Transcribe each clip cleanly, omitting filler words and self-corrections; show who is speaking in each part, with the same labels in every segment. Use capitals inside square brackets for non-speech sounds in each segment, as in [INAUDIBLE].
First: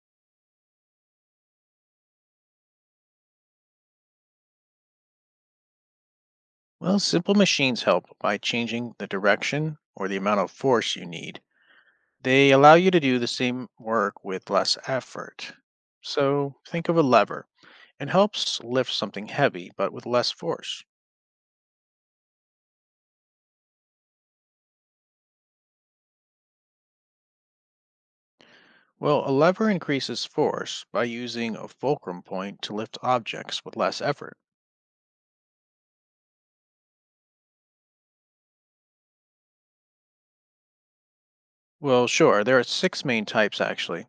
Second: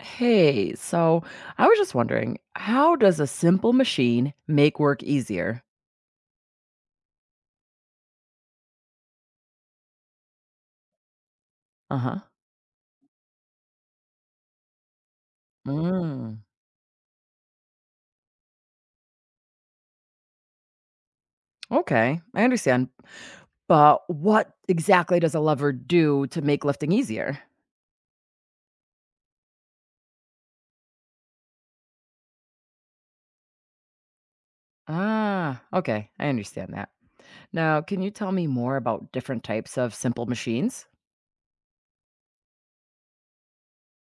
Speaker 1: Hey, so I was just wondering, how does a simple machine make work easier?
Speaker 2: Well, simple machines help by changing the direction or the amount of force you need.
Speaker 1: Uh huh.
Speaker 2: They allow you to do the same work with less effort.
Speaker 1: Mm,
Speaker 2: So think of a lever. It helps lift something heavy, but with less force.
Speaker 1: okay, I understand. But what exactly does a lever do to make lifting easier?
Speaker 2: Well, a lever increases force by using a fulcrum point to lift objects with less effort.
Speaker 1: Ah, okay, I understand that. Now, can you tell me more about different types of simple machines?
Speaker 2: Well, sure, there are six main types actually.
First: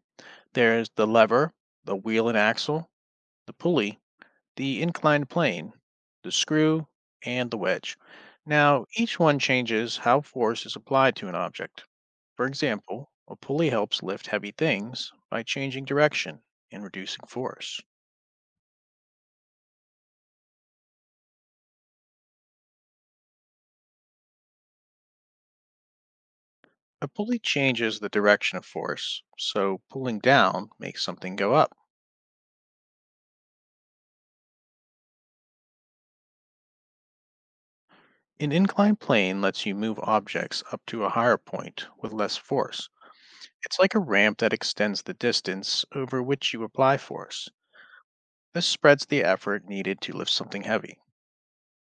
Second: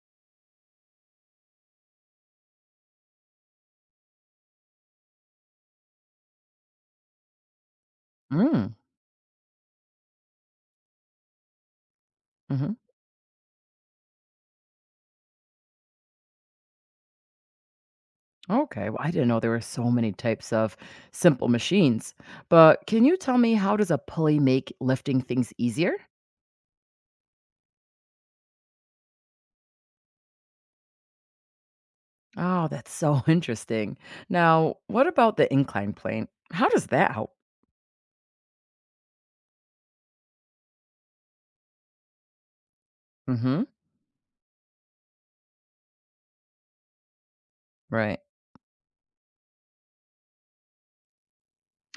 Speaker 2: There's the lever, the wheel and axle, the pulley, the inclined plane, the screw, and the wedge.
Speaker 1: Mm,
Speaker 2: Now, each one changes how force is applied to an object. For
Speaker 1: hmm.
Speaker 2: example, a pulley helps lift heavy things by changing direction and reducing force.
Speaker 1: Okay, well, I didn't know there were so many types of simple machines. But can you tell me how does a pulley make lifting things easier?
Speaker 2: A pulley changes the direction of force, so pulling down makes something go up.
Speaker 1: Oh, that's so [LAUGHS] interesting. Now, what about the incline plane? How does that help?
Speaker 2: An inclined plane lets you move objects up to a higher point with less force.
Speaker 1: Hmm.
Speaker 2: It's like a ramp that extends the distance over which you apply force.
Speaker 1: Right.
Speaker 2: This spreads the effort needed to lift something heavy.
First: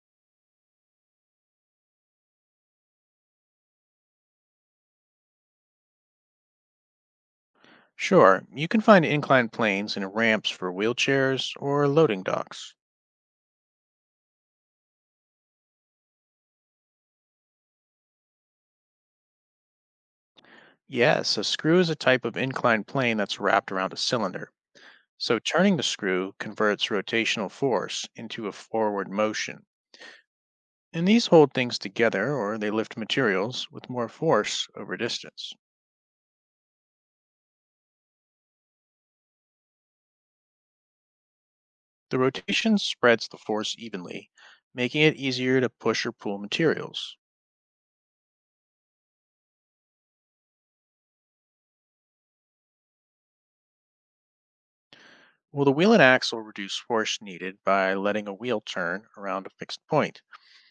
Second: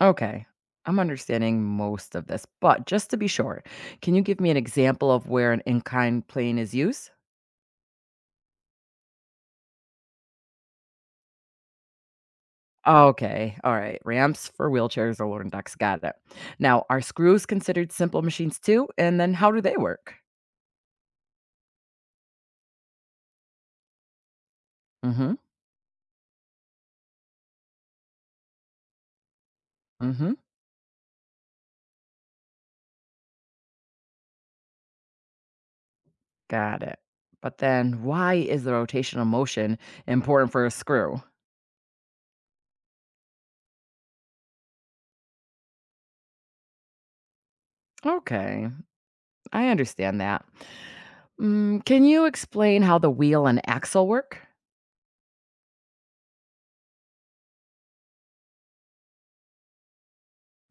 Speaker 1: Okay. I'm understanding most of this, but just to be sure, can you give me an example of where an incline plane is used?
Speaker 2: Sure, you can find inclined planes and ramps for wheelchairs or loading docks.
Speaker 1: Okay. All right. Ramps for wheelchairs or loading docks. Got it. Now, are screws considered simple machines too? And then how do they work?
Speaker 2: Yes, a screw is a type of inclined plane that's wrapped around a cylinder.
Speaker 1: Mm-hmm.
Speaker 2: So turning the screw converts rotational force into a forward motion.
Speaker 1: Mm-hmm.
Speaker 2: And these hold things together or they lift materials with more force over distance.
Speaker 1: Got it. But then why is the rotational motion important for a screw?
Speaker 2: The rotation spreads the force evenly, making it easier to push or pull materials.
Speaker 1: Okay. I understand that. Mm, can you explain how the wheel and axle work?
Speaker 2: Well, the wheel and axle reduce force needed by letting a wheel turn around a fixed point.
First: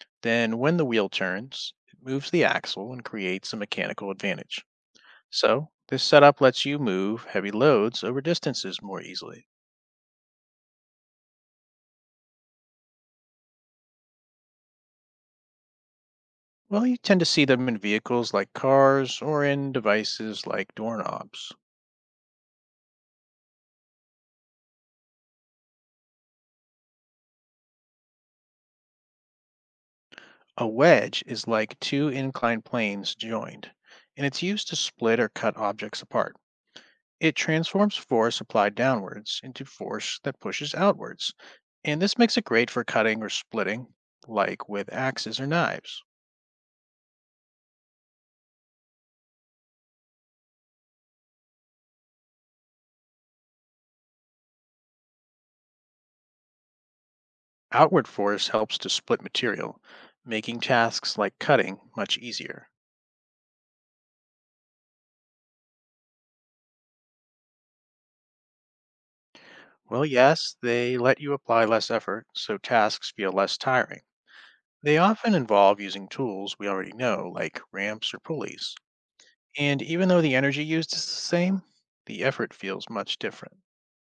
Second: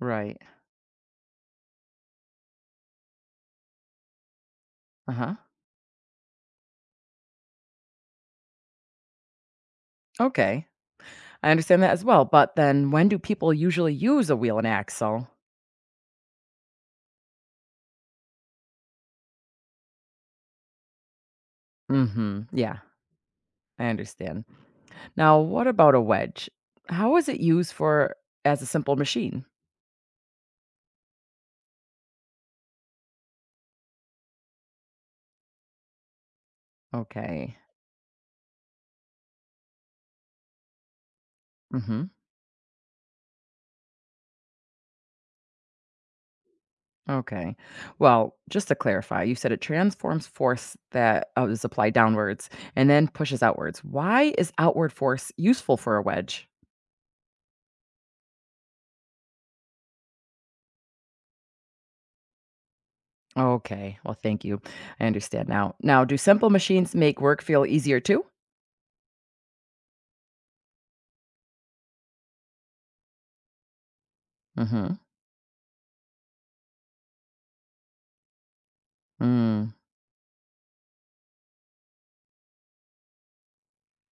Speaker 1: Right.
Speaker 2: Then, when the wheel turns, it moves the axle and creates a mechanical advantage.
Speaker 1: Uh huh.
Speaker 2: So this setup lets you move heavy loads over distances more easily.
Speaker 1: Okay, I understand that as well. But then when do people usually use a wheel and axle?
Speaker 2: Well, you tend to see them in vehicles like cars or in devices like doorknobs.
Speaker 1: Mm hmm. Yeah, I understand. Now, what about a wedge? How is it used for as a simple machine?
Speaker 2: A wedge is like two inclined planes joined, and it's used to split or cut objects apart. It
Speaker 1: Okay.
Speaker 2: transforms force applied downwards into force that pushes outwards,
Speaker 1: Mm
Speaker 2: and
Speaker 1: hmm.
Speaker 2: this makes it great for cutting or splitting, like with axes or knives.
Speaker 1: Okay. Well, just to clarify, you said it transforms force that is applied downwards and then pushes outwards. Why is outward force useful for a wedge?
Speaker 2: Outward force helps to split material, making tasks like cutting much easier.
Speaker 1: Okay. Well, thank you. I understand now. Now, do simple machines make work feel easier too?
Speaker 2: Well, yes, they let you apply less effort, so tasks feel less tiring.
Speaker 1: Mm-hmm.
Speaker 2: They often involve using tools we already know, like ramps or pulleys.
Speaker 1: Mm,
Speaker 2: And even though the energy used is the same, the effort feels much different.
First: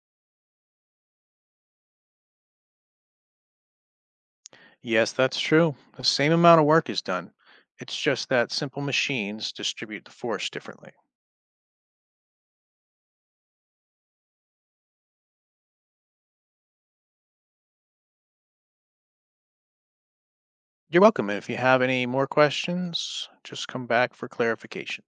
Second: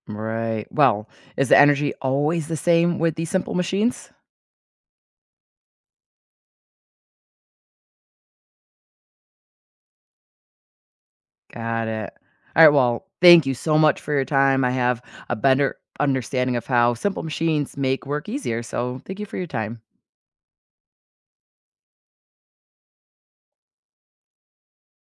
Speaker 1: right. Well, is the energy always the same with these simple machines?
Speaker 2: Yes, that's true. The same amount of work is done. It's just that simple machines distribute the force differently.
Speaker 1: Got it. All right. Well, thank you so much for your time. I have a better understanding of how simple machines make work easier. So, thank you for your time.
Speaker 2: You're welcome. And if you have any more questions, just come back for clarification.